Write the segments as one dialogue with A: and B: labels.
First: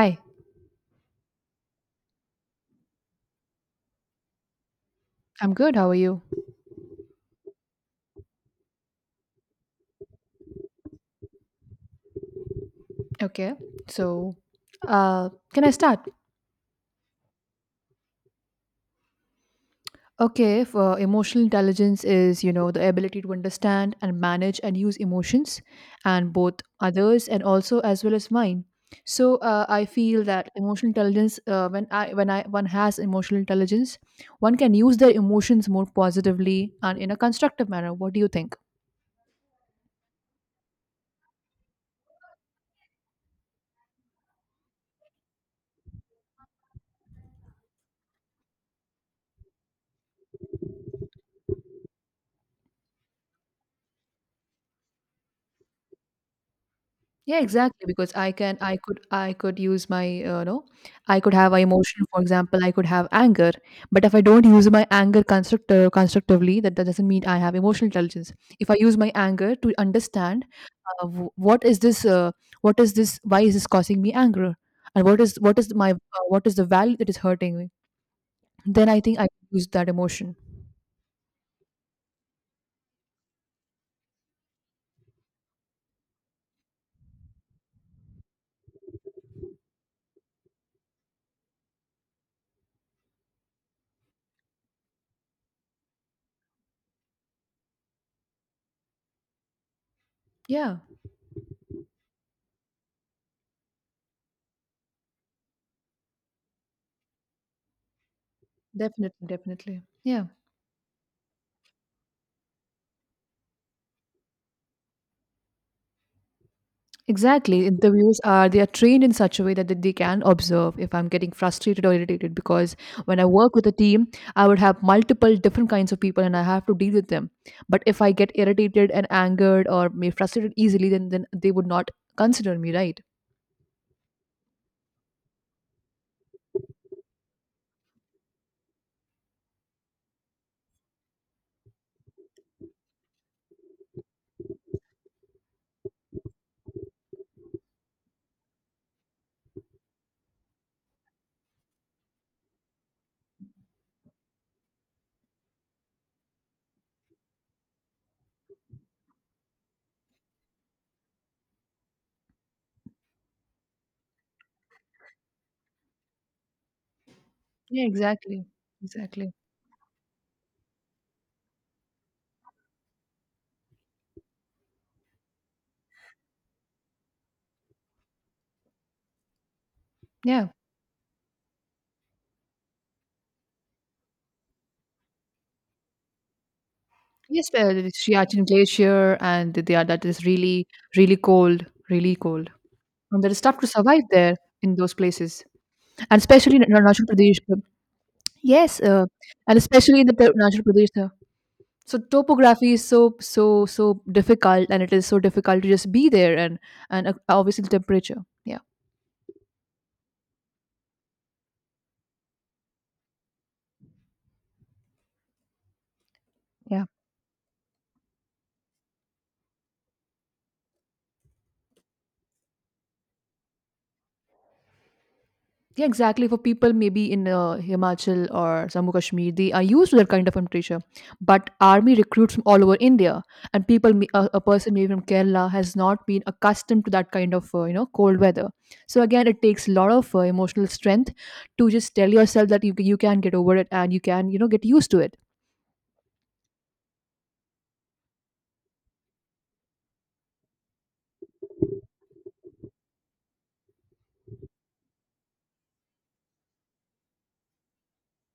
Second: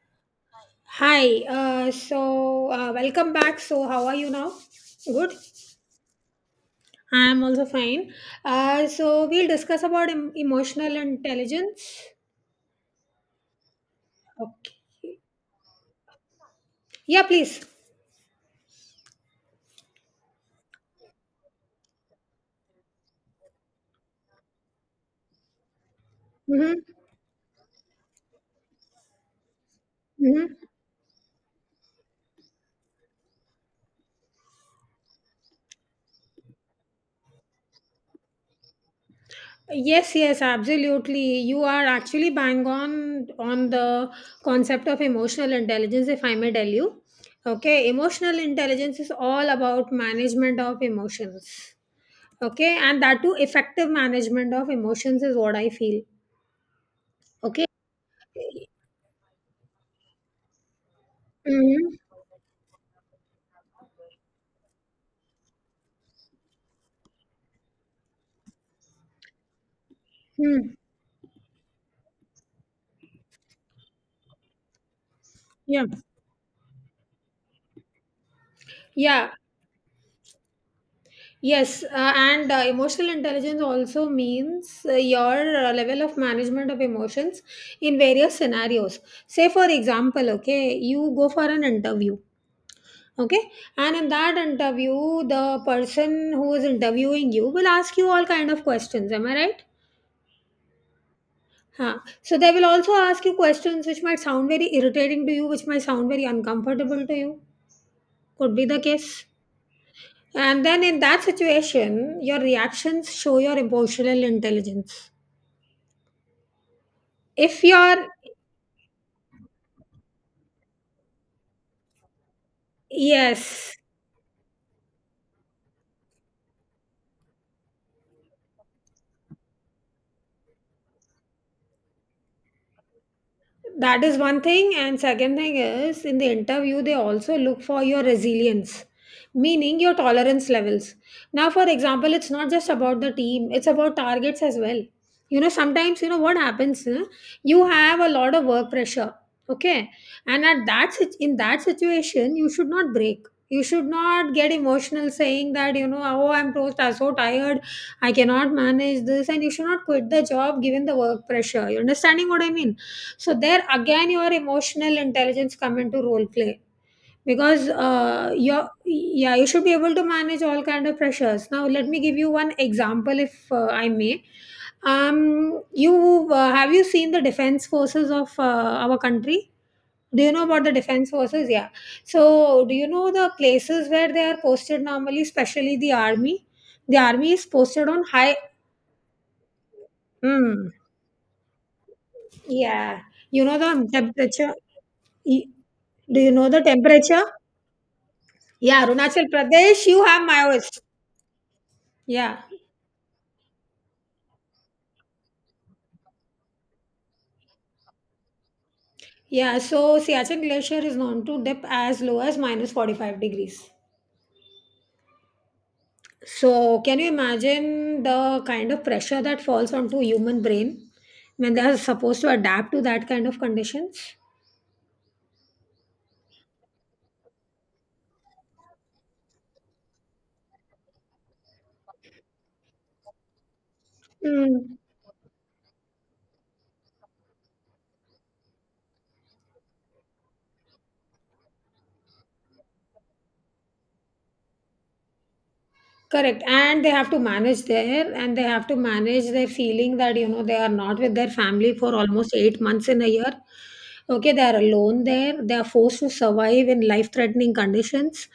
A: Hi,
B: Hi, so welcome back. So, how are you now? Good.
A: I'm good. How are you?
B: I'm also fine. We'll discuss about emotional intelligence.
A: Okay, so
B: Okay.
A: uh, can I start?
B: Yeah, please.
A: Okay, if, emotional intelligence is, you know, the ability to understand and manage and use emotions, and both
B: Mm-hmm.
A: others and also as well as mine. So I feel that
B: Mm-hmm.
A: emotional intelligence, when I one has emotional intelligence, one can use their emotions more positively and in a constructive manner. What do you think?
B: Yes, yes, absolutely. You are actually bang on the concept of emotional intelligence, if I may tell you. Okay, emotional intelligence is all about management of emotions. Okay, and that too, effective management of emotions is what I feel.
A: Yeah,
B: Okay.
A: exactly. Because I could use my, I could have a
B: Hmm.
A: emotion. For example, I could have anger, but if I don't use my anger constructively, that doesn't mean I have emotional intelligence. If I use my anger to understand
B: Hmm.
A: uh, w- what is this, uh, what is this, why is this causing me anger, and what is
B: Yeah.
A: my what is the value that is hurting me, then I think I
B: Yeah.
A: can use that emotion.
B: Yes. And emotional intelligence also means your level of management of emotions in various scenarios. Say, for example, okay, you go for an interview. Okay, and in that interview, the person who is interviewing you will ask you all kind of questions. Am I right?
A: Yeah,
B: Huh. So they will also ask you questions which might sound very irritating to you, which might sound very uncomfortable to you. Could be the case.
A: definitely, definitely. Yeah.
B: And then in that situation, your reactions show your emotional intelligence. If
A: Exactly.
B: you're,
A: Interviews are they are trained in such a way that they can observe if I'm getting frustrated or irritated because when I work with a
B: yes,
A: team, I would have multiple different kinds of people and I have to deal with them. But if I get irritated and angered or made frustrated easily, then they would not consider me, right?
B: that is one thing, and second thing is in the interview they also look for your resilience, meaning your tolerance levels. Now, for example, it's not just about the team, it's about targets as well. You know, sometimes you know what happens, huh? You have a lot of work pressure. Okay. And in that situation you should not break. You should not get emotional saying that, you know, oh, I'm so, so tired, I cannot manage this, and you should not quit the job given the work pressure. You understanding what I mean? So there again your emotional intelligence come into role play because
A: Yeah, exactly.
B: your
A: Exactly.
B: yeah, you should be able to manage all kind of pressures. Now let me give you one example if I may. You have you seen the defense forces of our country? Do you know
A: Yeah.
B: about the defense forces? Yeah. So do you know the places where they are posted normally, especially the army? The army is
A: Yes, well,
B: posted
A: the
B: on high.
A: Shiachin Glacier and the are that is really,
B: Hmm.
A: really cold, really cold.
B: Yeah.
A: And there is
B: You know
A: tough to
B: the
A: survive there
B: temperature?
A: in those places.
B: Y-
A: And
B: Do you know
A: especially
B: the
A: in Arunachal
B: temperature?
A: Pradesh. Yes,
B: Yeah,
A: uh,
B: Arunachal
A: and
B: Pradesh,
A: especially
B: you
A: in the
B: have
A: Arunachal
B: Maoist.
A: Pradesh. So
B: Yeah.
A: topography is so difficult, and it is so difficult to just be there, and obviously the temperature. Yeah,
B: Yeah, so Siachen Glacier is known to dip as low as minus 45 degrees. So,
A: yeah,
B: can you imagine the kind of pressure that falls onto human brain when they are supposed to adapt to that kind of conditions?
A: yeah. Exactly for people maybe in Himachal or Jammu Kashmir, they are used to that kind of temperature. But army recruits from all over India, and a person
B: Mm.
A: maybe from Kerala has not been accustomed to that kind of you know cold weather. So again, it takes a lot of emotional strength to just tell yourself that you can get over it and you can you know get used to it.
B: Correct. And they have to manage their feeling that, you know, they are not with their family for almost 8 months in a year. Okay, they are alone there. They are forced to survive in life threatening conditions.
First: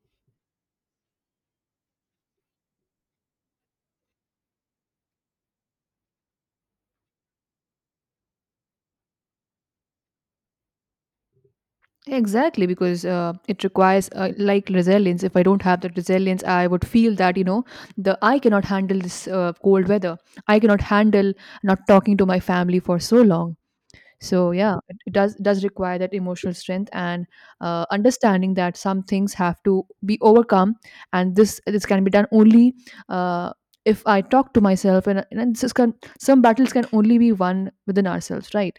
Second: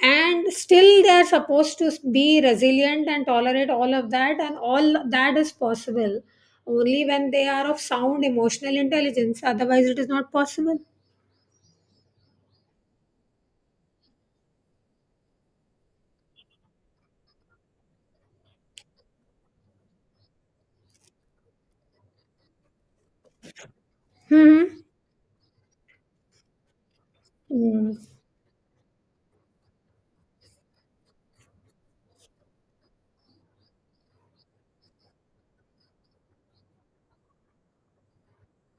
B: And still, they are supposed to be resilient and tolerate all of that. And all that is possible only when they are of sound emotional intelligence. Otherwise, it is not possible.
A: Exactly, because it requires like resilience. If I don't have that resilience, I would feel that you know the I cannot handle this cold weather. I cannot handle not talking to my family for so long. So yeah
B: Hmm.
A: it does require that emotional strength and
B: Mm.
A: understanding that some things have to be overcome and this can be done only uh, if I talk to myself and some battles can only be won within ourselves, right?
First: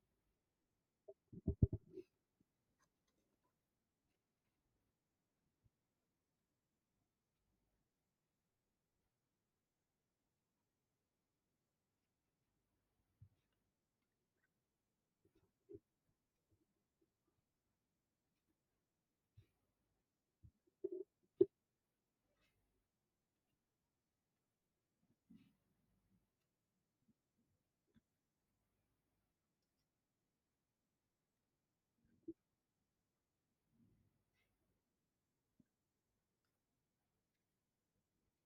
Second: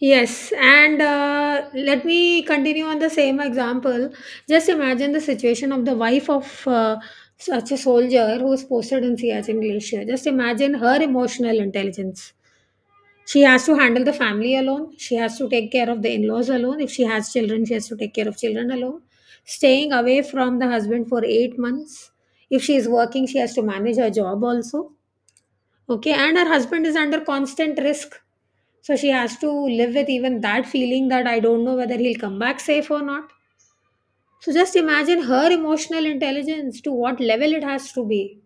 B: Yes, and let me continue on the same example. Just imagine the situation of the wife of such a soldier who is posted in Siachen Glacier. Just imagine her emotional intelligence. She has to handle the family alone. She has to take care of the in laws alone. If she has children, she has to take care of children alone. Staying away from the husband for 8 months. If she is working, she has to manage her job also. Okay, and her husband is under constant risk, so she has to live with even that feeling that I don't know whether he'll come back safe or not. So just imagine her emotional intelligence to what level it has to be.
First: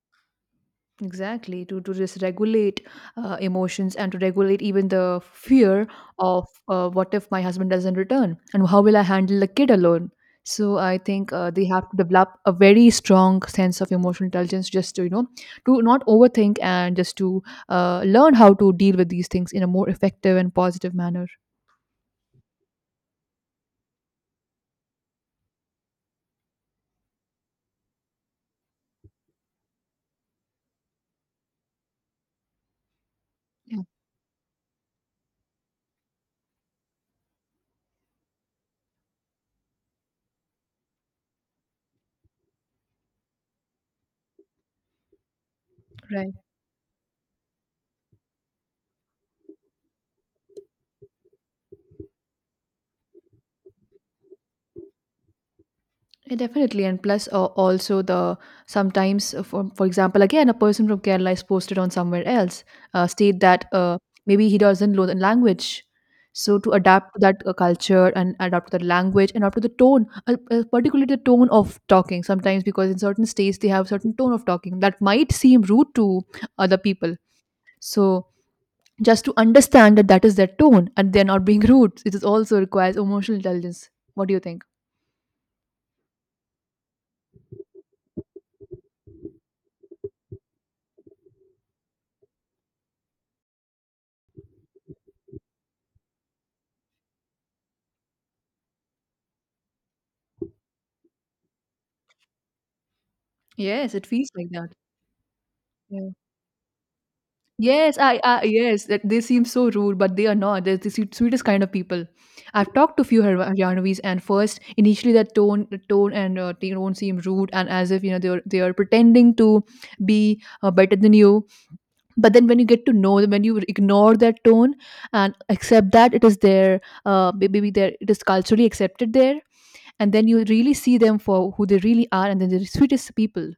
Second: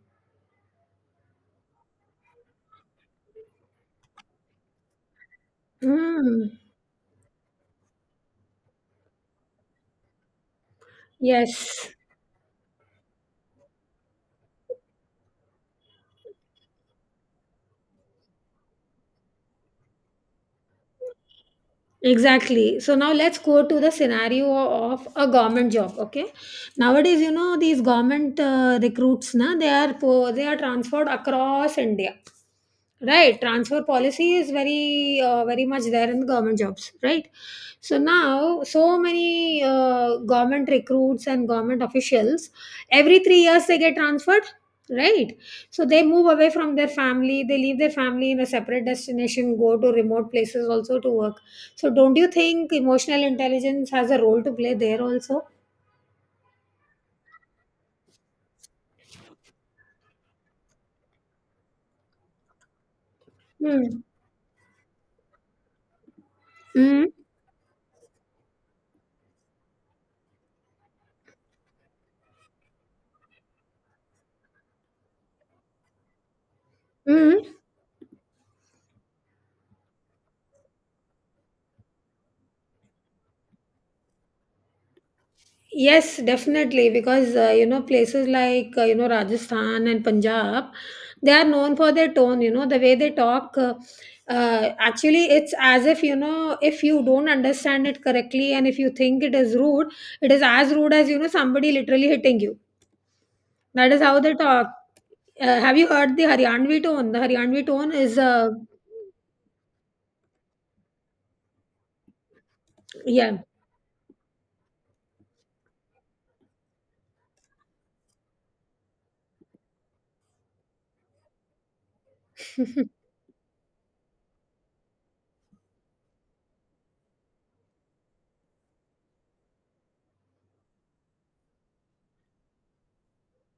A: Exactly, to just regulate emotions and to regulate even the fear of
B: Mm.
A: what if my husband doesn't return and how will I handle the kid alone. So I think they have
B: Yes.
A: to develop a very strong sense of emotional intelligence just to you know to not overthink and just to learn how to deal with these things in a more effective and positive manner.
B: Exactly. So now let's go to the scenario of a government job. Okay. Nowadays, you know, these government recruits, na, they are they are transferred across India, right? Transfer
A: Yeah,
B: policy is very much there in government jobs, right? So now so many government recruits and government officials, every 3 years they get transferred. Right, so they move
A: right.
B: away from their family, they leave their family in a separate destination, go to remote places also to work, so don't you think emotional intelligence has a role to play there also?
A: Yeah, definitely, and plus also the sometimes for example, again a person from Kerala is posted on somewhere else, state that
B: Hmm.
A: maybe he doesn't know the language, so to
B: Mm.
A: adapt to that culture and adapt to the language and adapt to the tone, particularly the tone of talking. Sometimes because in certain states they have certain tone of talking that might seem rude to other people,
B: Mm.
A: so just to understand that that is their tone and they're not being rude, it is also requires emotional intelligence. What do you think?
B: Yes, definitely. Because you know, places like you know, Rajasthan and Punjab, they are known for their tone. You know the way they talk. Actually, it's as if, you know, if you don't understand it correctly, and if you think it is rude, it is as rude as, you know, somebody literally hitting you. That
A: Yes,
B: is
A: it
B: how
A: feels
B: they
A: like
B: talk.
A: that.
B: Have you
A: Yeah.
B: heard the Haryanvi tone? The Haryanvi tone
A: Yes,
B: is,
A: I yes, that they seem so rude, but they are not. They're the sweetest kind of people. I've talked to few
B: yeah.
A: Haryanvis, and first, initially, the tone, and not seem rude, and as if you know they are pretending to be better than you. But then, when you get to know them, when you ignore that tone and accept that it is their, maybe their it is culturally accepted there, and then you really see them for who they really are, and then they're the sweetest people.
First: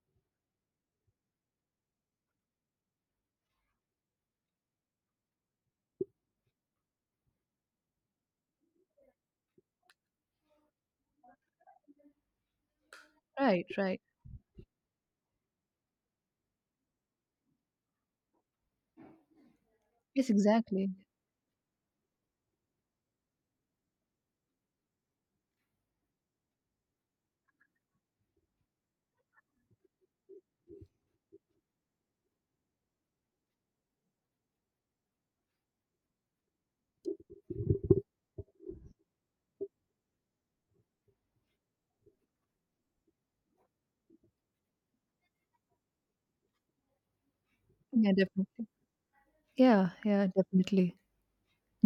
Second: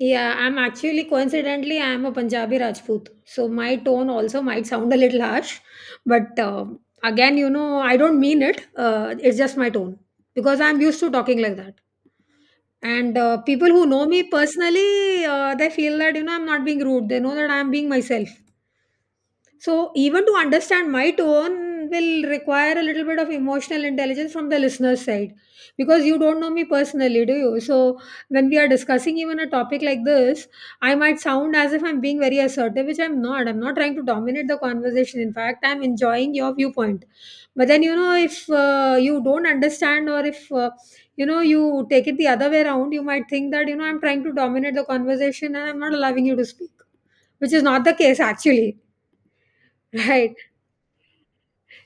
B: Yeah, I'm actually coincidentally I am a Punjabi Rajput, so my tone also might sound a little harsh, but again, you know, I don't mean it. It's just my tone because I'm used to talking like that. And
A: Right,
B: people who
A: right.
B: know me personally, they feel that, you know, I'm not being rude. They know that I'm being myself. So, even
A: Yes,
B: to understand
A: exactly.
B: my tone will require a little bit of emotional intelligence from the listener's side because you don't know me personally, do you? So, when we are discussing even a topic like this, I might sound as if I'm being very assertive, which I'm not. I'm not trying to dominate the conversation. In fact, I'm enjoying your viewpoint. But then, you know, if you don't understand or if you know, you take it the other way around, you might think that, you know, I'm trying to dominate the conversation and I'm not allowing you to speak, which is not the
A: Yeah,
B: case
A: definitely.
B: actually,
A: Yeah, yeah,
B: right?
A: definitely.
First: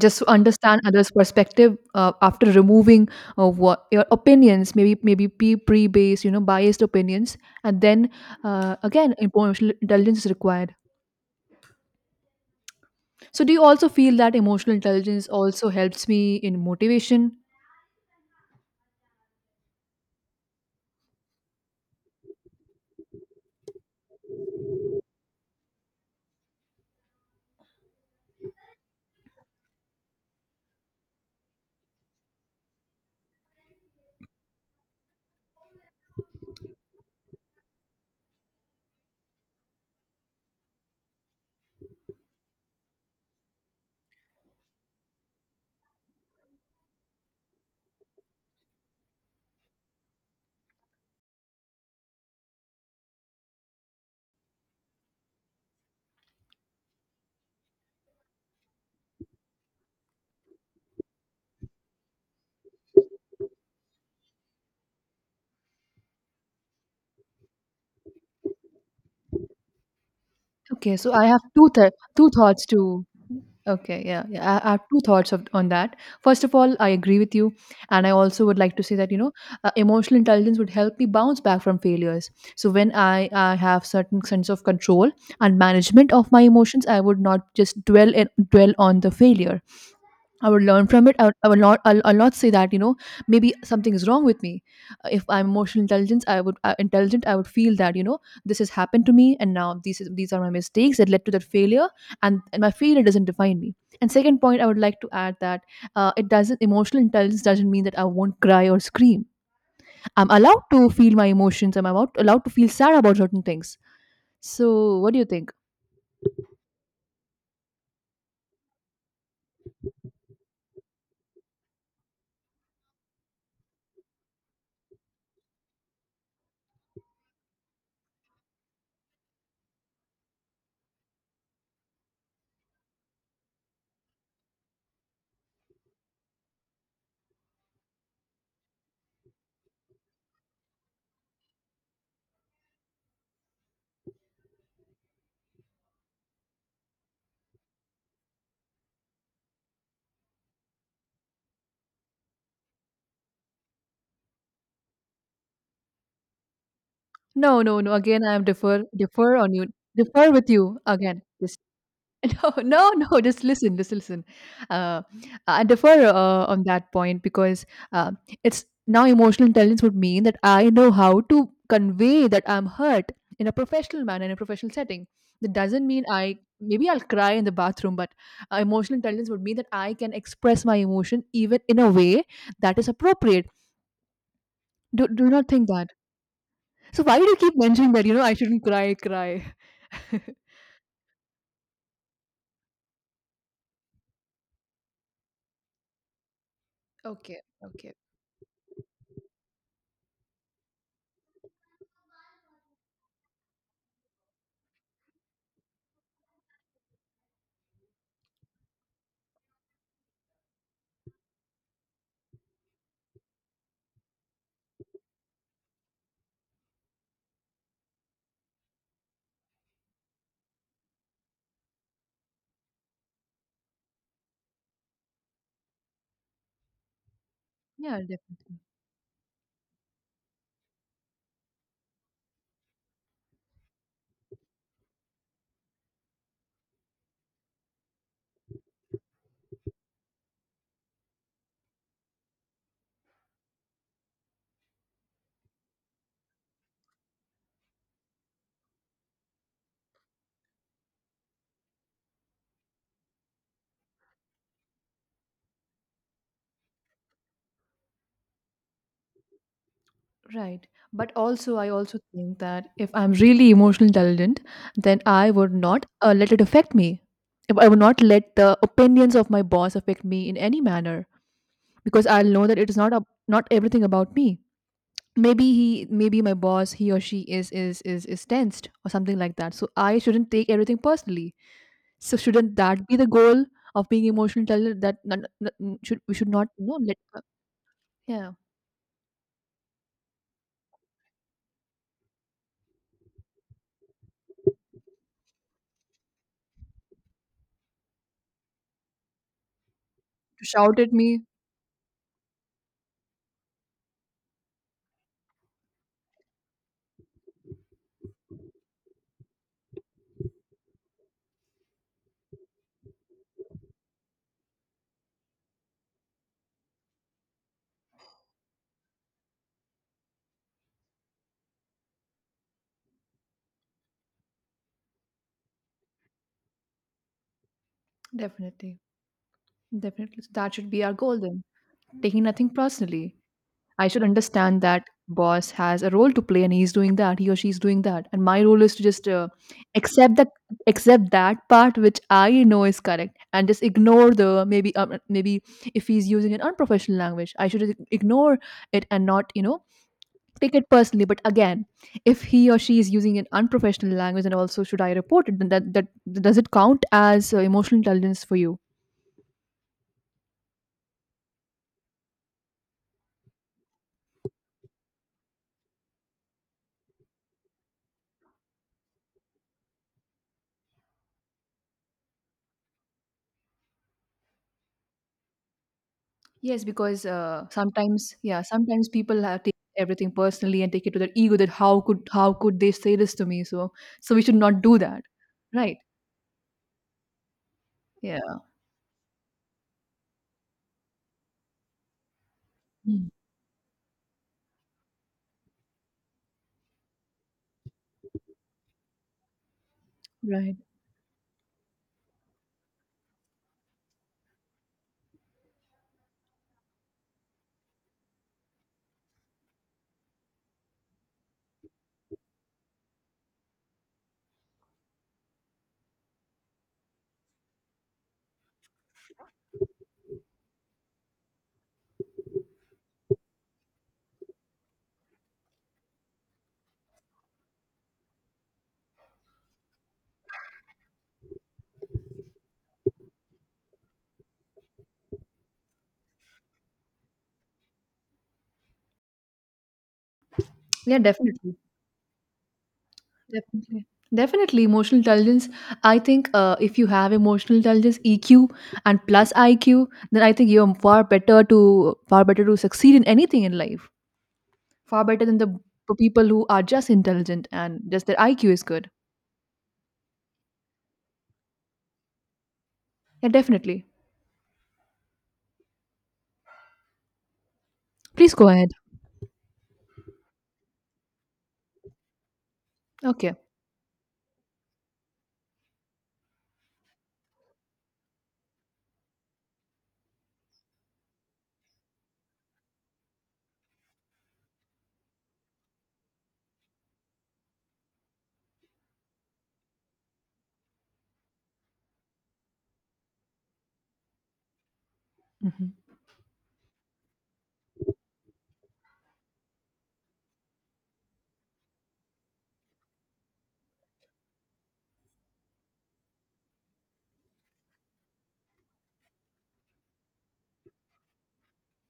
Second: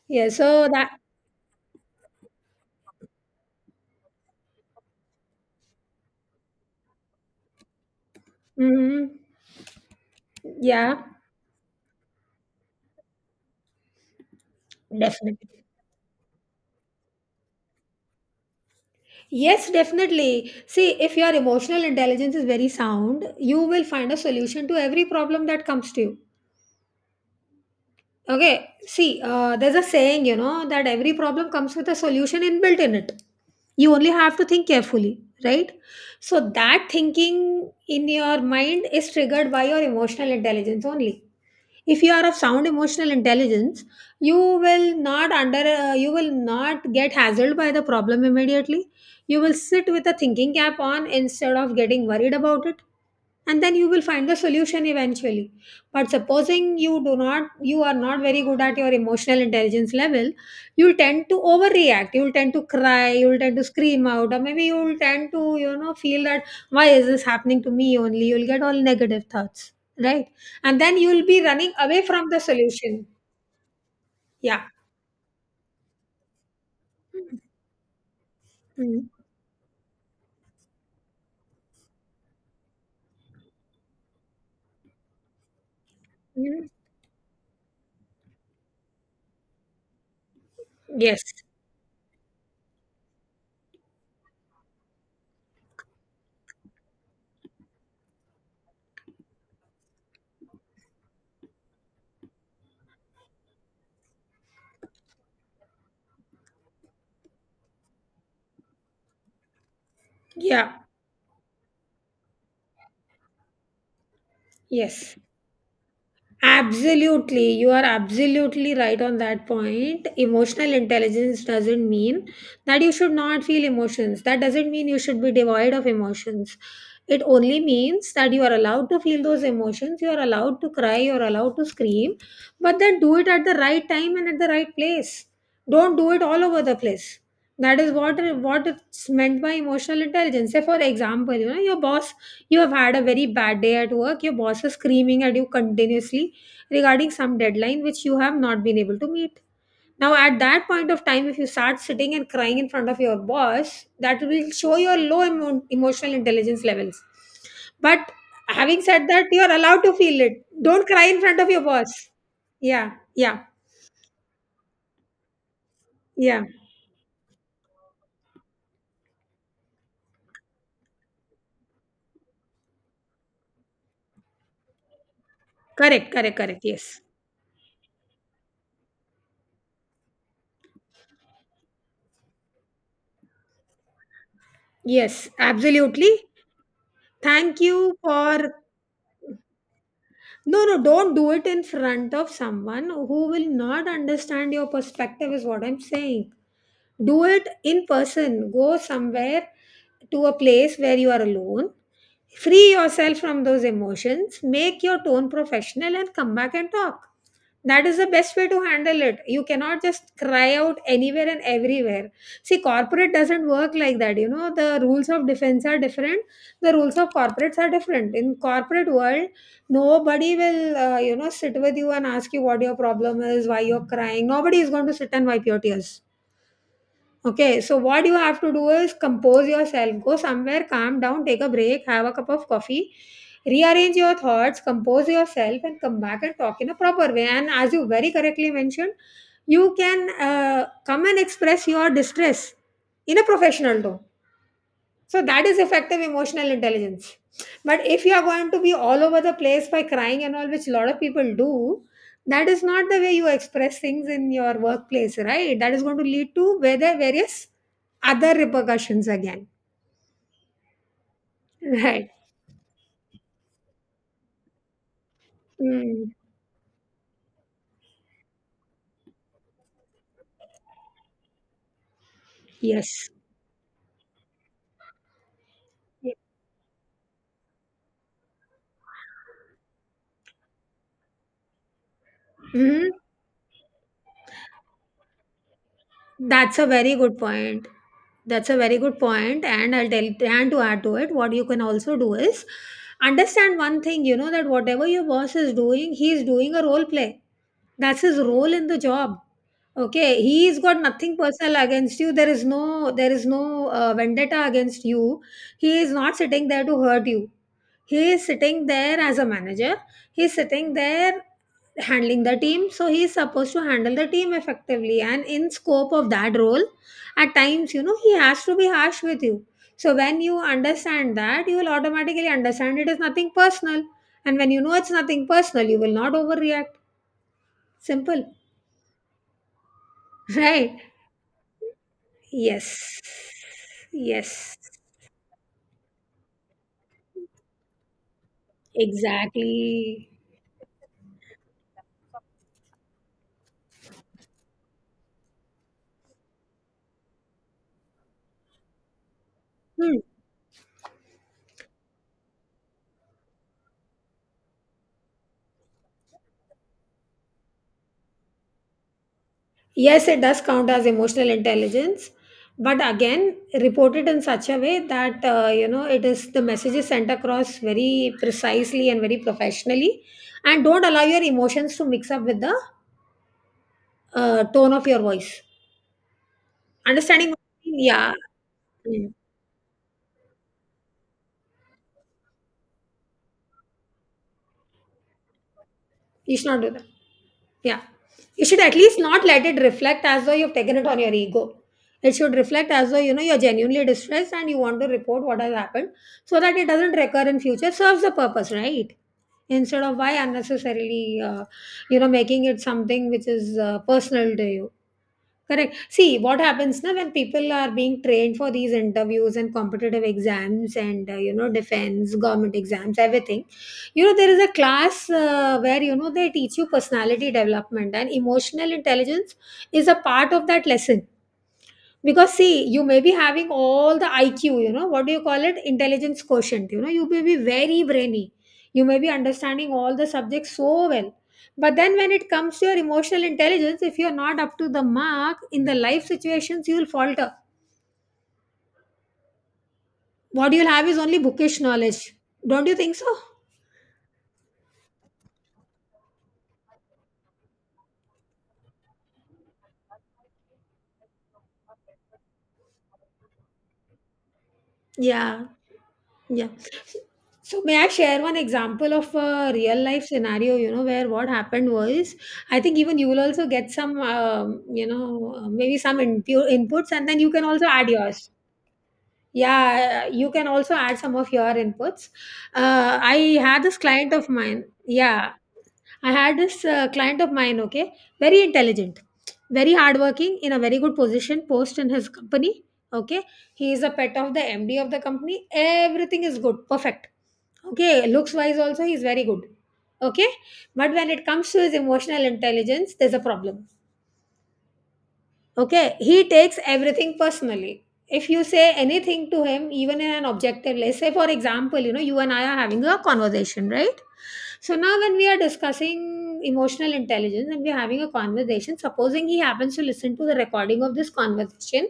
A: Just
B: Yeah,
A: to
B: so
A: understand
B: that,
A: others perspective after removing what your opinions maybe pre-based you know biased opinions and then
B: mm,
A: again emotional intelligence is required.
B: yeah,
A: So do you also feel that emotional intelligence
B: definitely.
A: also helps me in motivation?
B: Yes, definitely. See, if your emotional intelligence is very sound, you will find a solution to every problem that comes to you. Okay, see, there's a saying, you know, that every problem comes with a solution inbuilt in it. You only have to think carefully, right? So that thinking in your mind is triggered by your emotional intelligence only. If you are of sound emotional intelligence, you will not under you will not get hassled by the problem immediately. You will sit with a thinking cap on instead of getting worried about it, and then you will find the solution eventually. But supposing you are not very good at your emotional intelligence level, you'll tend to overreact, you'll tend to cry, you'll tend to scream out, or maybe you'll tend to, you know, feel that why is this happening to me only, you'll get all negative thoughts, right? And then
A: Okay, so
B: you'll
A: I
B: be
A: have
B: running away from
A: two
B: the
A: thoughts
B: solution.
A: to. Okay, yeah, yeah. I
B: Yeah.
A: I have two thoughts of, on that. First of all, I agree with you, and I also would like to say
B: Mhm.
A: that you know, emotional intelligence would help me bounce back from failures. So when I have certain sense of control and management of my
B: Mhm.
A: emotions, I would not just dwell on the failure. I would learn from it.
B: Yes.
A: I'll not say that you know maybe something is wrong with me. If I'm emotional intelligence, I would intelligent. I would feel that you know this has happened to me, and now these are my mistakes that led to that failure, and my failure doesn't define me. And second point, I would like to add that it doesn't emotional intelligence doesn't mean that I won't cry or scream. I'm allowed
B: Yeah.
A: to feel my emotions. I'm about allowed to feel sad about certain things. So what
B: Yes.
A: do you think?
B: Absolutely, you are absolutely right on that point. Emotional intelligence doesn't mean that you should not feel emotions. That doesn't mean you should be devoid of emotions. It only means that you are allowed to feel those emotions, you are allowed to cry, you are allowed to scream, but then do it at the right time and at the right place. Don't do it all over the place. That is what it's meant by emotional intelligence. Say, for example, you know, you have had a very bad day at work, your boss is screaming at you continuously regarding some deadline which you have not been able to meet. Now, at that point of time, if you start sitting and crying in front of your boss, that will show your low emotional intelligence levels.
A: No, no, no.
B: But
A: Again, I am
B: having said that,
A: defer
B: you are
A: on you.
B: allowed to feel
A: Defer
B: it.
A: with you
B: Don't cry in
A: again.
B: front of
A: Yes.
B: your boss.
A: Oh, no,
B: Yeah,
A: no, just
B: yeah,
A: listen, just listen. Uh, I defer
B: yeah.
A: on that point because uh, it's now emotional intelligence would mean that I know how to convey that I'm hurt in a professional manner, in a professional setting. That doesn't mean
B: Correct, correct,
A: I
B: correct.
A: maybe I'll
B: Yes,
A: cry in the bathroom, but emotional intelligence would mean that I can express my emotion even in a way that is appropriate. Do, do
B: yes,
A: you not think that.
B: absolutely.
A: So why do you keep
B: Thank
A: mentioning
B: you
A: that? You know, I
B: for.
A: shouldn't cry.
B: No, no, don't do it in front of someone who will not understand your perspective, is what I'm saying. Do
A: Okay,
B: it in
A: okay.
B: person, go somewhere to a place where you are alone, free yourself from those emotions, make your tone professional and come back and talk. That is the best way to handle it. You cannot just cry out anywhere and everywhere. See, corporate doesn't work like that. You know, the rules of defense are different, the rules of corporates are different. In corporate world, nobody will, you know, sit with you and ask you what your problem is, why you're crying. Nobody is going to sit and wipe your tears. Okay, so what
A: Yer
B: you have to
A: depolama.
B: do is compose yourself, go somewhere, calm down, take a break, have a cup of coffee, rearrange your thoughts, compose yourself, and come back and talk in a proper way. And as you very correctly mentioned, you can come and express your distress in a professional tone, so that is effective emotional intelligence. But if you are going to be all over the place by crying and all, which a lot of people do, that is not the way you express things in your workplace, right? That is going to lead to whether various other repercussions again,
A: Right. But also, I also
B: right?
A: think that if I'm really emotionally intelligent, then I would not
B: Mm.
A: let it affect me. If I would not let the opinions of my boss affect me in any manner because I'll know that it is not
B: Yes.
A: not everything about me. Maybe my boss, he or she is tensed or something like that. So I shouldn't take everything personally. So shouldn't that
B: Hmm.
A: be the goal of being emotionally intelligent? That n- n- n- Should we should not
B: That's a
A: you know
B: very
A: let
B: good point.
A: yeah
B: That's a very good point, and I'll tell and to add to it, what you can also do is understand one thing. You know that whatever your boss is doing, he is doing a role play. That's his role in the job. Okay,
A: to
B: he's
A: shout
B: got
A: at
B: nothing
A: me.
B: personal against you. There is no vendetta against you. He is not sitting there to hurt you. He is sitting there as a manager. He's sitting there handling the team. So he's supposed to handle the team effectively. And in scope of that role, at times, he has to be harsh with you. So when you understand that, you will automatically understand it is nothing personal. And when you know it's nothing personal, you will not overreact. Simple.
A: Definitely. Definitely. So that should
B: Right.
A: be our goal then. Taking nothing
B: Yes.
A: personally. I should
B: Yes.
A: understand that boss has a role to play and he's doing that, he or she's doing that. And my role is to just
B: Exactly.
A: accept that part which I know is correct and just ignore the maybe if he's using an unprofessional language, I should ignore it and not, you know,
B: Hmm.
A: take it personally. But again, if he or she is using an unprofessional language and also should I report it, then that does it count as emotional intelligence for you?
B: Yes, it does count as emotional intelligence, but again, reported in such a way that it is the message is sent across very precisely and very professionally, and don't allow your emotions to mix up with the tone of your voice.
A: Yes, because
B: Understanding what I mean? Yeah.
A: yeah, sometimes
B: Hmm.
A: people have take everything personally and take it to their ego that how could they say this to me? So so we should not do that, right?
B: You should not do that. Yeah.
A: Yeah,
B: You should at least not let it reflect as though you've taken it on your ego. It should reflect as though
A: Mm,
B: you're genuinely distressed and you want to report what has happened so that it doesn't recur in future. Serves the purpose, right? Instead of why
A: right.
B: unnecessarily, making it something which is personal to you. Correct. See, what happens now when people are being trained for these interviews and competitive exams and, defense, government exams, everything. There is a class where, they teach you personality development, and emotional intelligence is a part of that lesson. Because see, you may be having all the IQ, what do you call it, intelligence quotient. You may be very brainy, you may be understanding all the subjects so well. But then when it comes to your emotional intelligence, if you're not up to the mark in the life situations, you will falter. What you'll have is
A: Yeah,
B: only
A: definitely,
B: bookish knowledge. Don't you think so?
A: definitely, definitely. Emotional intelligence. I think if you have emotional intelligence EQ and plus IQ, then I think you're far better to succeed in anything in life. Far better than
B: Yeah.
A: the people who
B: Yeah.
A: are just intelligent
B: So may
A: and
B: I
A: just their
B: share one
A: IQ is
B: example
A: good.
B: of a real life scenario, where what happened was, I think even you will
A: Yeah,
B: also get
A: definitely.
B: some, maybe some inputs, and then you can also add yours.
A: Please go ahead.
B: Yeah, you can also add some of your inputs. I
A: Okay.
B: had this client of mine. Yeah, I had this client of mine. Okay, very intelligent, very hardworking, in a very good position, post in his company. Okay, he is a pet of the MD of the company. Everything is good, perfect. Okay, looks wise also he's very good. Okay, but when it comes to his emotional intelligence, there's a problem.
A: Hmm,
B: Okay, he takes everything personally. If you say anything to him, even in an objective, let's say, for example, you and I are having a conversation, right? So now, when we are discussing emotional intelligence and we're having a conversation, supposing he happens to listen to the recording of this conversation,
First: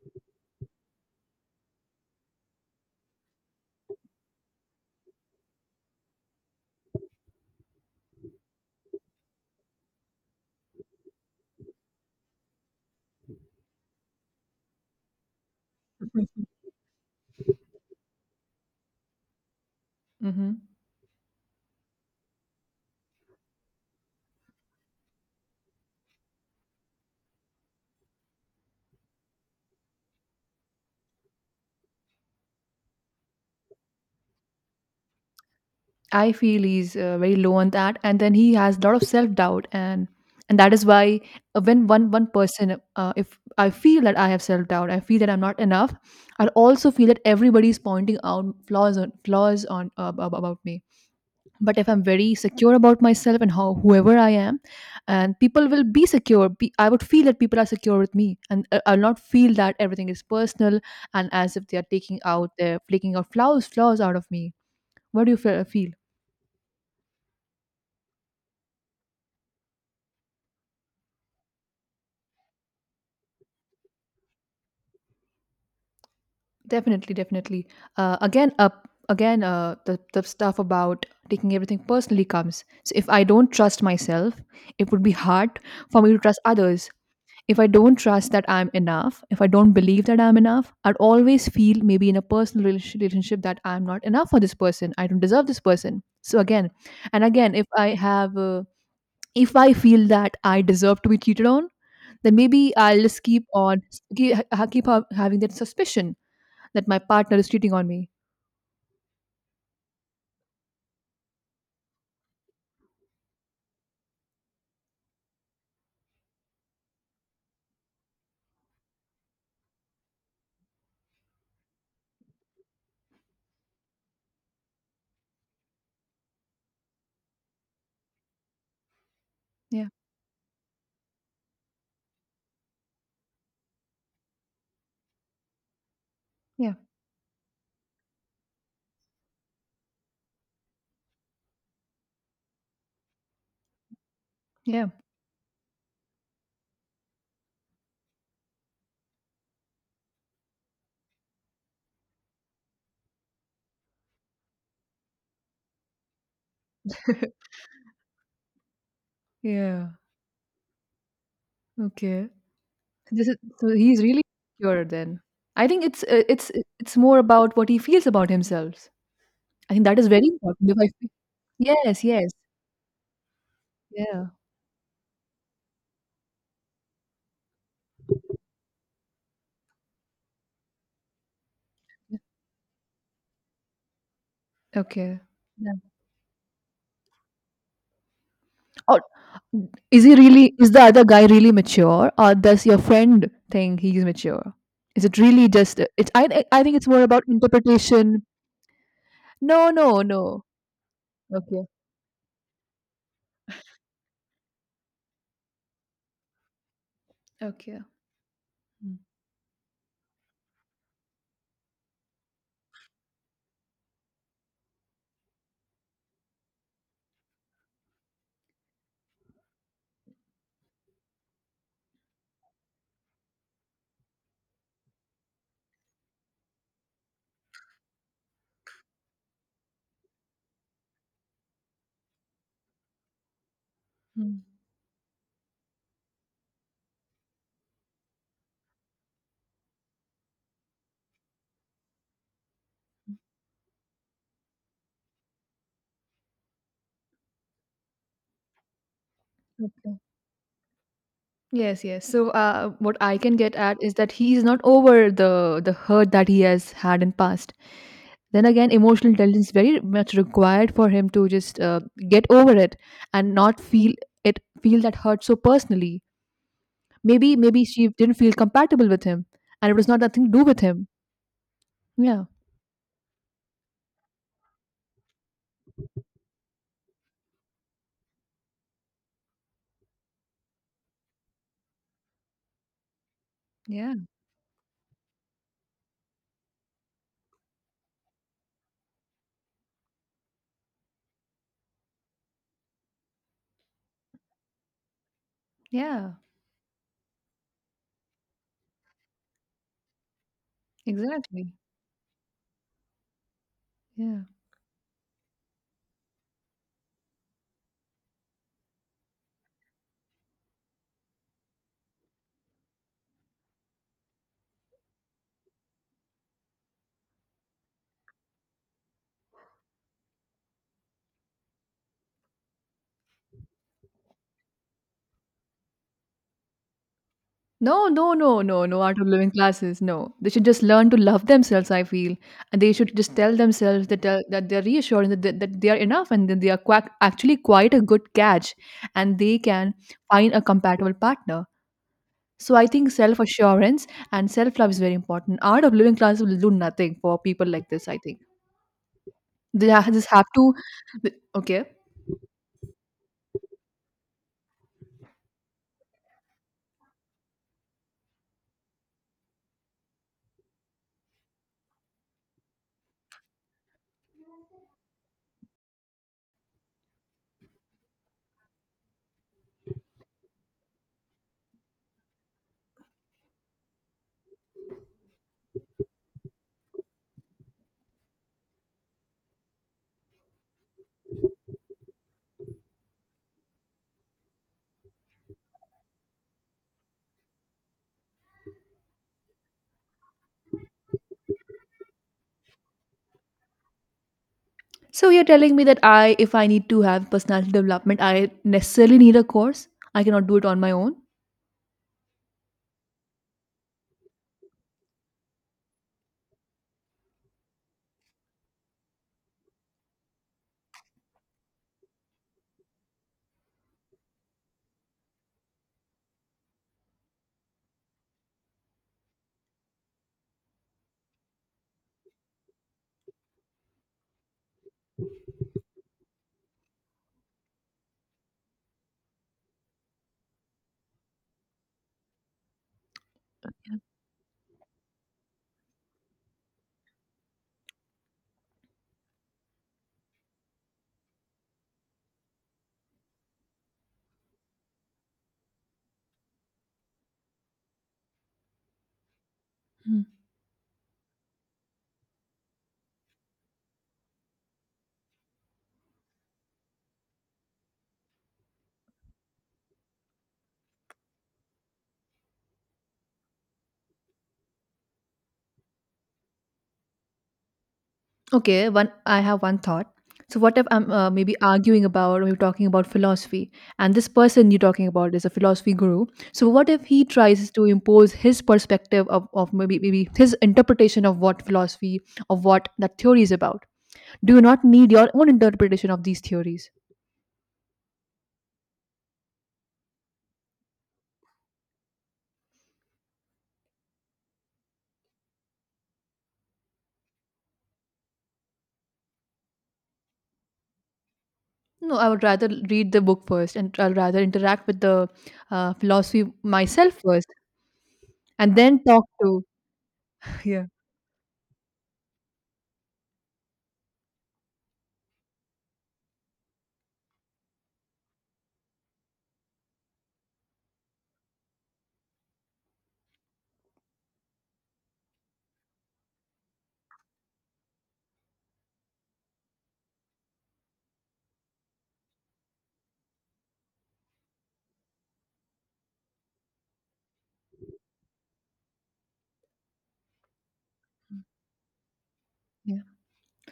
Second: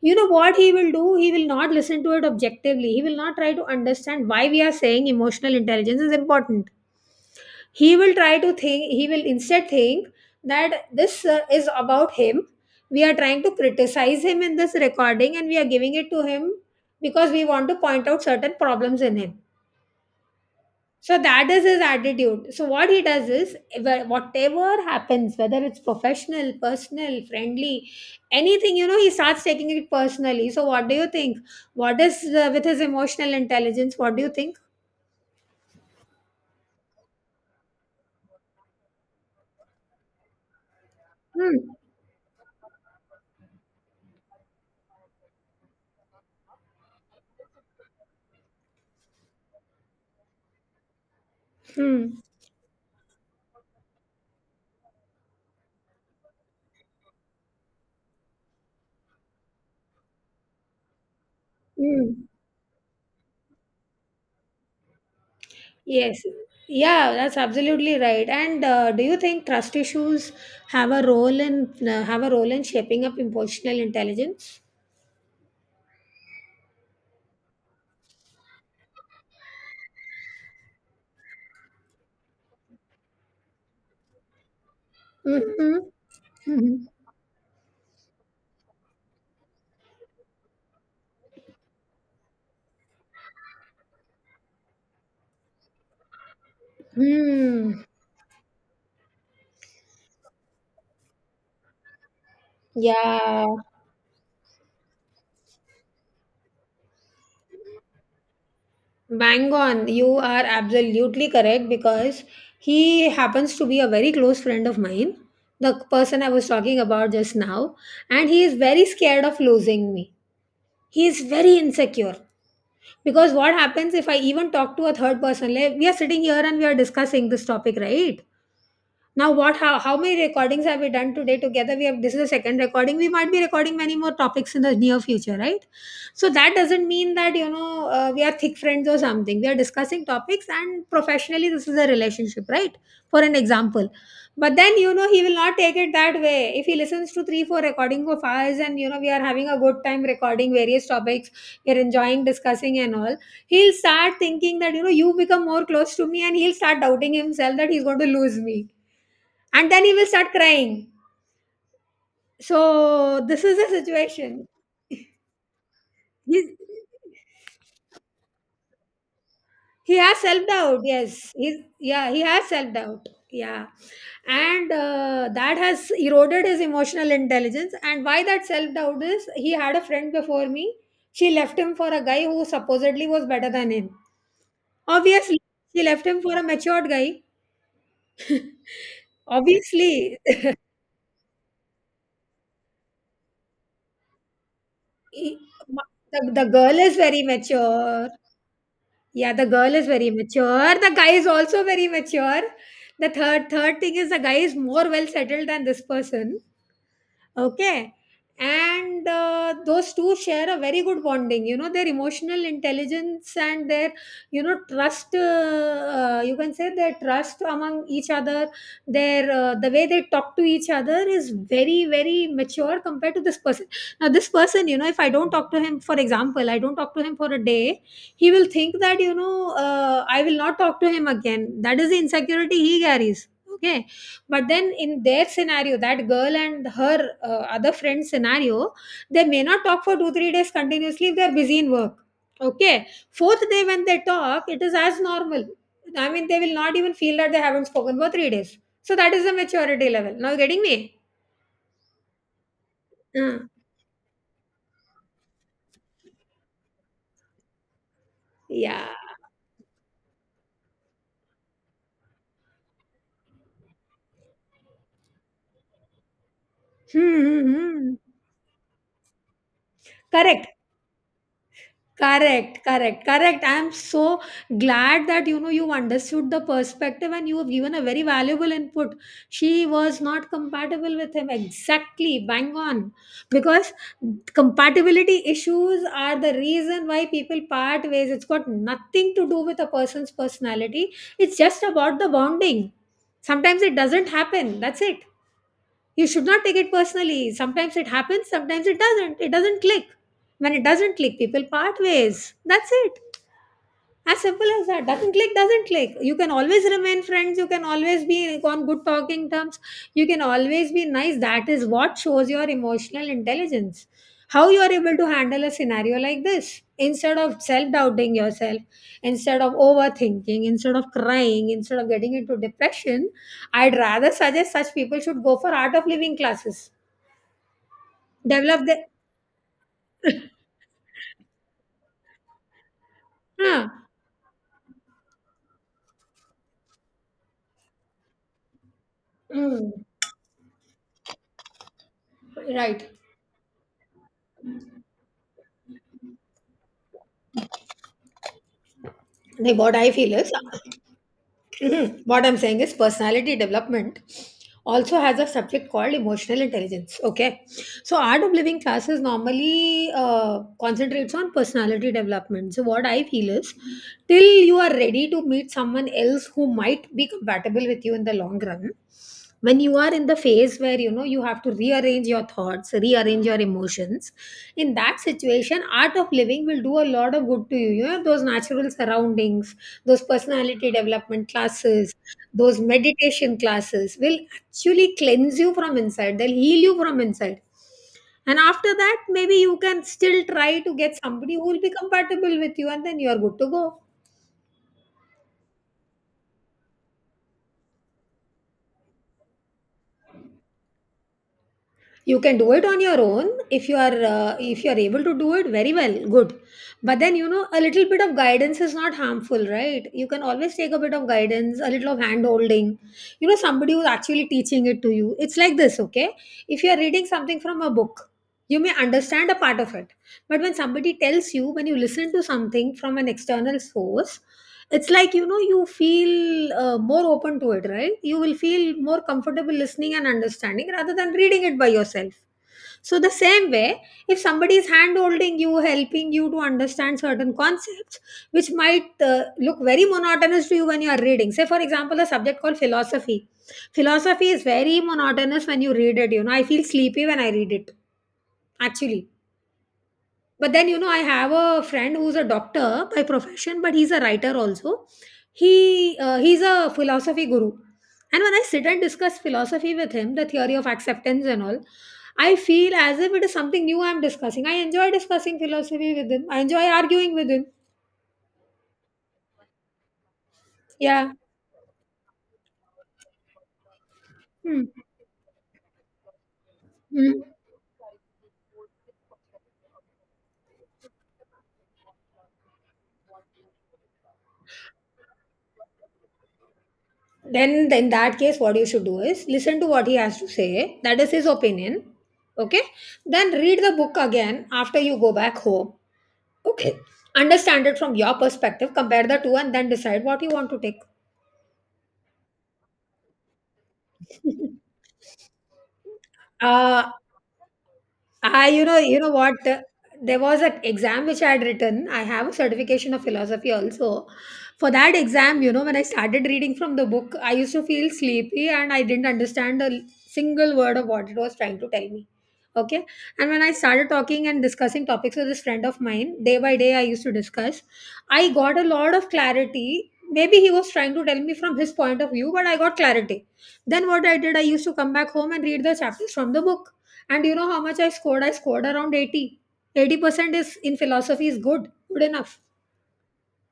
B: you know what he will do? He will not listen to it objectively. He will not try to understand why we are saying emotional intelligence is important. He will instead think that this is about him. We are trying to criticize him in this recording, and we are giving it to him because we want to point out certain problems in him.
A: hmm.
B: So that is his attitude. So what he does is whatever happens, whether it's professional, personal, friendly, anything, he starts taking it personally. So what do you think? What is with his emotional intelligence? What do you think?
A: I feel he's very low on that, and then he has a lot of self doubt, and that is why
B: Hmm.
A: when one one person, if I feel that I have self doubt, I feel that I'm not enough. I also feel that everybody is pointing out flaws on about me. But if I'm
B: Hmm.
A: very secure about myself and how whoever I am and people will be secure be, I would feel that people are secure with me, and I'll not feel that everything is personal and as if they are
B: Hmm.
A: taking out their flaking out flaws flaws out of me. What do you feel?
B: Yes. Yeah, that's absolutely right. And do you think trust issues have a role in shaping up emotional intelligence?
A: Definitely, definitely. Again up again the stuff about taking everything personally comes. So if I don't trust myself, it would be hard
B: Mm-hmm.
A: for me to trust
B: Mm-hmm.
A: others. If I don't trust that I'm enough, if I don't believe that I'm enough, I'd always feel maybe in a personal relationship that I'm not enough for this person. I don't deserve this person. So again, and again, if
B: Hmm.
A: I have, if I feel that I deserve to be cheated on, then maybe I'll just keep
B: Yeah.
A: on keep, keep having that suspicion that my partner is cheating on me.
B: Bang on. You are absolutely correct, because he happens to be a very close friend of mine, the person I was talking about just now, and he is very scared of losing me. He is very insecure, because what happens if I even talk to a third person, like we are sitting here and we are discussing this topic right now. What? How,
A: Yeah.
B: how many recordings have we done today together? We have This is the second recording. We might be recording many more topics in the near future, right? So that
A: Yeah,
B: doesn't mean that we are thick friends or something. We are discussing topics, and professionally, this is a relationship, right? For an example, but then
A: yeah.
B: he will not take it that way. If he listens to three, four recording of ours, and we are having a good time recording various topics, we are enjoying discussing and all, he'll start thinking that you become more close to me, and he'll start doubting himself that he's going to lose me. And then
A: Yeah.
B: he will start crying.
A: Okay.
B: So
A: This is,
B: this is
A: so
B: the
A: he's really
B: situation.
A: secure then. I think it's uh,
B: He's,
A: it's it's more about what he feels about himself. I think
B: he
A: that is
B: has
A: very
B: self
A: important. If
B: doubt.
A: I feel,
B: Yes, he's
A: yes,
B: yeah. He
A: yes,
B: has self doubt. Yeah,
A: yeah.
B: and that has eroded his emotional intelligence. And why that self doubt is, he had a friend before me. She left him for a guy who supposedly was better than him.
A: Okay.
B: Obviously,
A: Yeah.
B: she left him for a matured guy.
A: Or is he
B: Obviously,
A: really? Is the other guy really mature, or does your friend think he's mature? Is it
B: he-
A: really just? It's
B: the,
A: I
B: the
A: I think
B: girl
A: it's
B: is
A: more
B: very
A: about
B: mature.
A: interpretation.
B: Yeah, the
A: No,
B: girl is
A: no,
B: very
A: no.
B: mature. The guy is also
A: Okay.
B: very mature. The third thing is the guy is more well settled than this person.
A: Okay.
B: Okay. And those two share a very good bonding. Their emotional intelligence and their, trust. You can say their trust among each other. The way they talk to each other is very very mature compared to this person. Now, this person, if I don't talk to him, for example, I don't talk to him for a day, he will think that I will not talk to him again. That is the insecurity he carries. Okay,
A: Mhm.
B: but then in their scenario, that girl and her other friend scenario, they may not talk for 2 3 days continuously if they are busy in work. Okay, fourth day when they talk, it is as normal. I mean, they will not even feel that they haven't spoken for 3 days. So that is the maturity
A: Okay.
B: level. Now you getting me?
A: Yes, yes. So, what I can
B: Uh,
A: get at is that he is not over the hurt that he has had in past. Then again,
B: yeah.
A: emotional intelligence is very much required for him to just get over it and not feel it feel that hurt so personally. Maybe
B: Hmm, hmm,
A: maybe she
B: hmm.
A: didn't feel compatible with him, and it was not nothing to do
B: Correct.
A: with him. Yeah.
B: Correct, correct, correct. I'm so glad that you understood the perspective, and you have given a very valuable input. She was not compatible with him exactly, bang on, because
A: Yeah,
B: compatibility issues are the reason why people part ways. It's got nothing to do with a person's personality, it's just about the bonding. Sometimes it doesn't happen. That's it. You
A: yeah,
B: should not take it personally. Sometimes it happens, sometimes it doesn't. It doesn't click. When it doesn't click, people
A: exactly.
B: part ways. That's it. As
A: Yeah.
B: simple as that. Doesn't click, doesn't click. You can always remain friends. You can always be on good talking terms. You can always be nice. That is what shows your emotional intelligence. How you are able to handle a scenario like this. Instead of self doubting yourself, instead of overthinking, instead of crying, instead of getting into depression, I'd rather suggest such people should go for art of living classes.
A: No, no, no,
B: Develop
A: no, no
B: the.
A: art of living classes. No, they should just learn to love themselves. I feel, and they should just tell
B: Huh.
A: themselves that that they're reassuring that that they are enough, and that they are actually quite a good catch, and they can
B: Mm.
A: find a compatible partner. So I
B: Right.
A: think self assurance and self love is very important. Art of living classes will do nothing for people like this. I think
B: Like
A: they
B: what I
A: ha- just
B: feel
A: have
B: is.
A: to. Th- Okay.
B: Mhm. What I'm saying is personality development also has a subject called emotional intelligence. Okay, so art of living classes normally concentrates on personality development. So what I feel is, till you are ready to meet someone else who might be compatible with you in the long run, when you are in the phase where you have to rearrange your thoughts, rearrange your emotions, in that situation art of living will do a lot of good to you. You know those natural surroundings, those personality development classes, those meditation classes will actually cleanse you from inside. They'll heal you from inside. And after that, maybe you can still try to get somebody who will be compatible with you, and then you're good to go.
A: So you're telling me that if I need to have personality development, I necessarily need a course. I cannot do it on my own.
B: You can do it on your own if you are able to do it very well, good. But then, you know, a little bit of guidance is not harmful, right? You can always take a bit of guidance, a little of hand holding. You know, somebody who's actually teaching it to you, it's like this. Okay, if you are reading something from a book, you may understand a part of it, but when somebody tells you, when you listen to something from an external source, it's like, you know, you feel more open to it, right? You will feel more comfortable listening and understanding rather than reading it by yourself. So the same way,
A: Yeah.
B: if somebody is hand holding you, helping you to understand certain concepts, which might look very monotonous to you when you are reading, say for example a subject called philosophy. Philosophy is very monotonous when you read it, you know, I feel sleepy when I read it, actually.
A: Hmm.
B: But then, you know, I have a friend who's a doctor by profession, but he's a writer also. He he's a philosophy guru. And when I sit and discuss philosophy with him, the theory of acceptance and all, I feel as if it is something new I'm discussing. I enjoy discussing philosophy with him, I enjoy arguing with him.
A: Okay, one. I have one thought. So what if I'm
B: Yeah.
A: maybe arguing about, or are talking about philosophy, and this person you're
B: Hmm.
A: talking about is a philosophy guru. So what if he
B: Hmm.
A: tries to impose his perspective of maybe maybe his interpretation of what philosophy of what that theory is about? Do you not need your own interpretation of these theories?
B: Then in that case, what you should do is listen to what he has to say, that is his opinion. Okay, then read the book again after you go back home. Okay. Understand it from your perspective, compare the two, and then decide what you want to take.
A: No, I would rather read the book first, and I'll rather interact with the philosophy
B: uh,
A: myself first,
B: I,
A: and then
B: you
A: talk
B: know
A: to
B: what? There was an
A: yeah.
B: exam which I had written. I have a certification of philosophy also. For that exam, you know, when I started reading from the book, I used to feel sleepy and I didn't understand a single word of what it was trying to tell me. Okay. And when I started talking and discussing topics with this friend of mine, day by day, I used to discuss. I got a lot of clarity. Maybe he was trying to tell me from his point of view, but I got clarity. Then what I did, I used to come back home and read the chapters from the book, and you know how much I scored? I scored around 80. 80% is in philosophy is good, good enough.
A: Yeah.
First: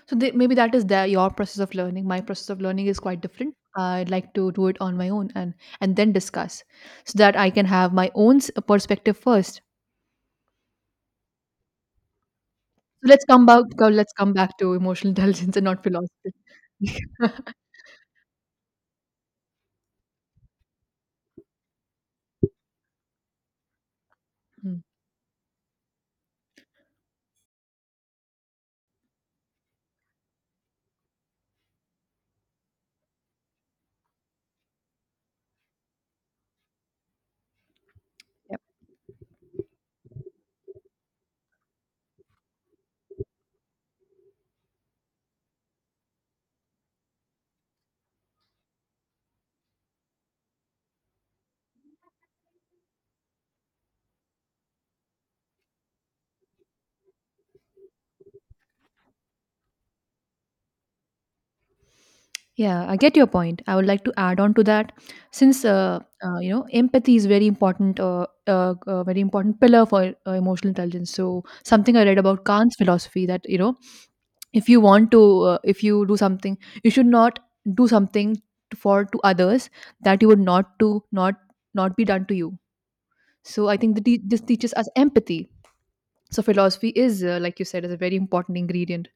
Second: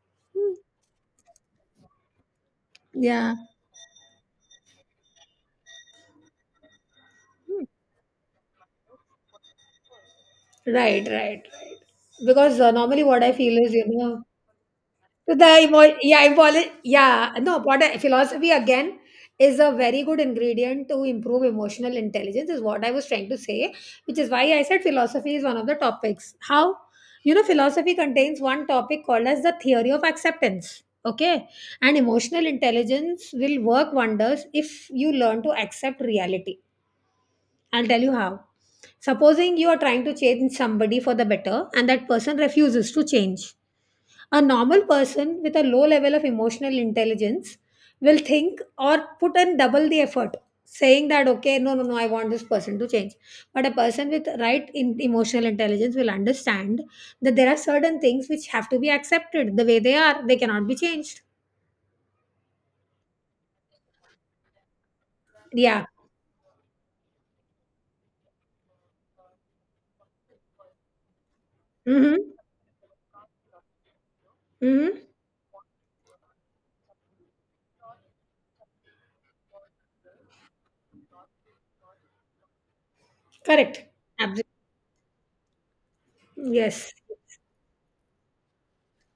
A: So they, maybe that is their, your process of learning. My process of learning is quite
B: Yeah.
A: different. I'd like to do it on my own and then discuss, so that I can have my own perspective first.
B: Right, right, right. Because normally
A: So
B: what
A: let's
B: I
A: come
B: feel
A: back.
B: is, you
A: Let's
B: know,
A: come back to emotional intelligence and not
B: Yeah,
A: philosophy.
B: yeah, no, what I, philosophy again is a very good ingredient to improve emotional intelligence, is what I was trying to say, which is why I
A: Mm,
B: said philosophy is one of the topics. How? You know, philosophy contains one topic called as the theory of acceptance. Okay. And emotional intelligence will work wonders if you learn to accept reality. I'll tell you how.
A: yeah.
B: Supposing you are trying to change somebody for the better and that person refuses to change, a normal person with a low level of emotional intelligence will think or put in double the effort, saying that, okay, no, no, no, I want this person to change. But a person with right in emotional intelligence will understand that there are certain things which have to be accepted the way they are, they cannot be changed.
A: Yeah, I get your point. I would like to add on to that, since
B: Yeah.
A: you know empathy is very important pillar for emotional intelligence. So something I
B: Mm-hmm.
A: read about Kant's philosophy that you know if you
B: Mm-hmm.
A: want to, if you do something, you should not do something for to others that you would not be done to you. So I
B: Correct.
A: think that this
B: Absolutely.
A: teaches us empathy. So
B: Yes.
A: philosophy is, like you said, is a very important ingredient.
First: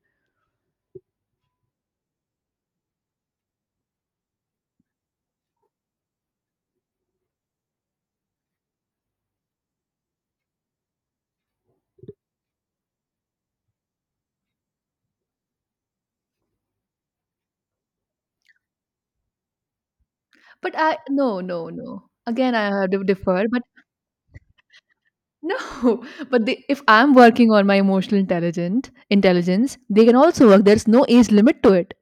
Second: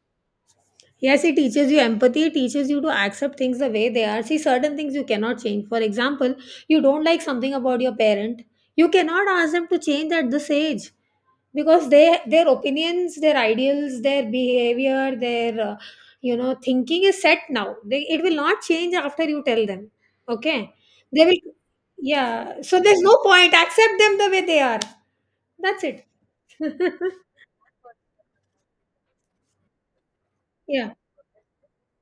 B: Yes, it teaches you empathy. It teaches you to accept things the way they are. See, certain things you cannot change. For example, you don't like something about your parent. You cannot ask them to change at this age because they their opinions, their ideals, their behavior, their you know, thinking is set now. It will not change after you tell them. Okay,
A: But I
B: they
A: no,
B: will.
A: no, no. Again,
B: Yeah.
A: I
B: So
A: have
B: there's
A: to
B: no
A: differ,
B: point.
A: but
B: Accept them the way they are.
A: no.
B: That's it.
A: But they, if I'm working on my emotional intelligent intelligence, they can also work. There's
B: Yeah.
A: no age limit to it,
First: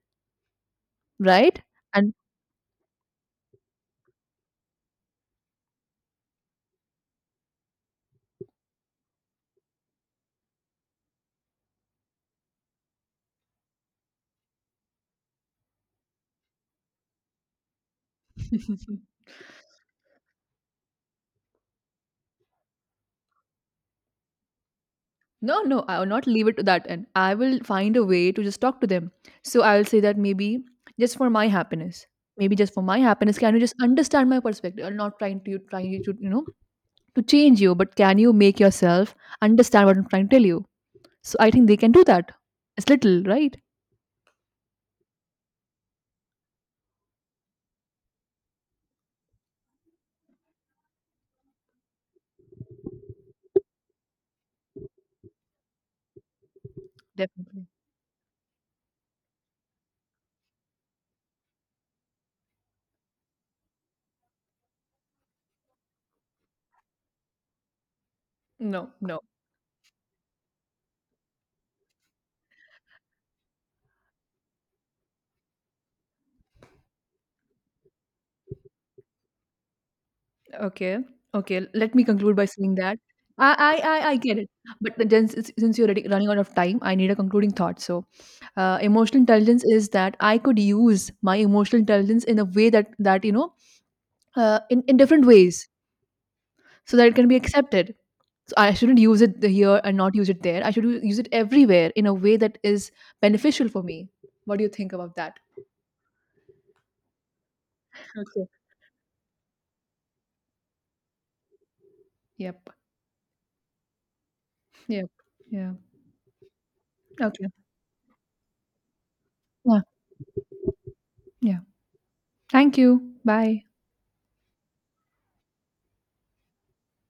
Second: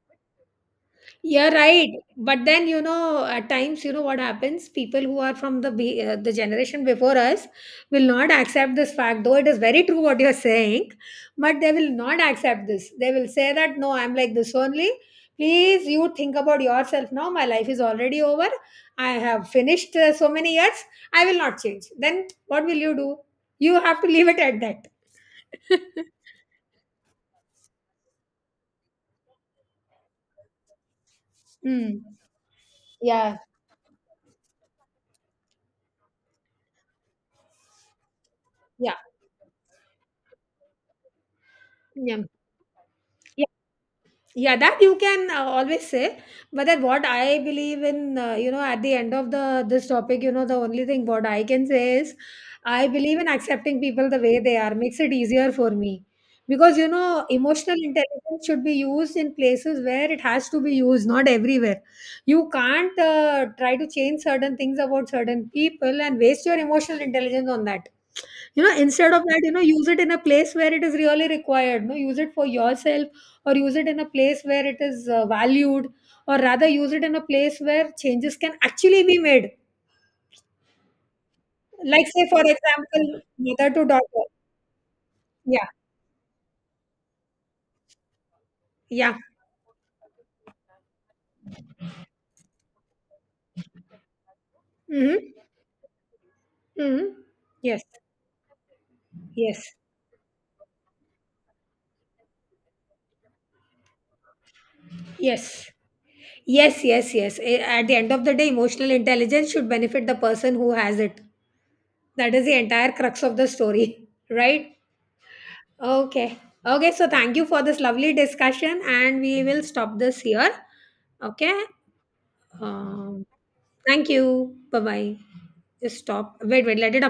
B: You're
A: right?
B: right.
A: And
B: But then, you know, at times, you know what happens? People who are from the the generation before us will not accept this fact, though it is very true what you're saying, but they will not accept this. They will say that, no, I'm like this only. Please, you think about yourself now. My life is already over. I have finished so many years. I will not change. Then what will you do? You have to leave it at that.
A: no, no, I will not leave it to that. And I will find a way to just talk to them. So I will say that maybe just for my
B: Hmm.
A: happiness, maybe just for my
B: Yeah.
A: happiness, can you just understand my perspective? I'm not trying to trying to you know to change you, but can you make
B: Yeah.
A: yourself understand what I'm trying to tell you? So I think they can do
B: Yeah.
A: that. It's little, right?
B: Yeah, that you can always say. But then what I believe in, you know, at the end of the this topic, you know, the only thing what I can say is I believe in accepting people the way they are makes it easier for me. Because, you know,
A: Definitely.
B: emotional intelligence should be used in places where it has to be used, not everywhere. You can't try to change certain things about certain people and waste your emotional intelligence on that. You know,
A: No,
B: instead
A: no.
B: of that, you know, use it in a place where it is really required. No, use it for yourself, or use it in a place where it is valued, or rather use it in a place where changes can actually be made.
A: Okay, okay. Let me
B: Like, say
A: conclude
B: for
A: by saying that
B: example, mother to
A: I
B: daughter.
A: get it, but then
B: Yeah.
A: since you're already running out of time, I need a concluding thought. So
B: Yeah.
A: emotional intelligence is that I could use my emotional intelligence in a way that you know in different
B: Hmm.
A: ways so that
B: Hmm.
A: it can be
B: Yes.
A: accepted. So I shouldn't use it
B: Yes.
A: here and not use it there. I should use it everywhere in a way that is beneficial for me. What do you think about that?
B: Yes. Yes. Yes. Yes. Eh, at the end of the day,
A: Okay.
B: emotional intelligence should benefit the person who has it. That is the
A: Yep.
B: entire crux of the story. Right.
A: Yep. Yeah.
B: Okay. Okay, so thank you
A: Okay.
B: for this lovely discussion and we will
A: Yeah.
B: stop this here. Okay.
A: Yeah, thank you.
B: um,
A: Bye.
B: Thank you. Bye bye. Just stop. Wait, wait. Let it up.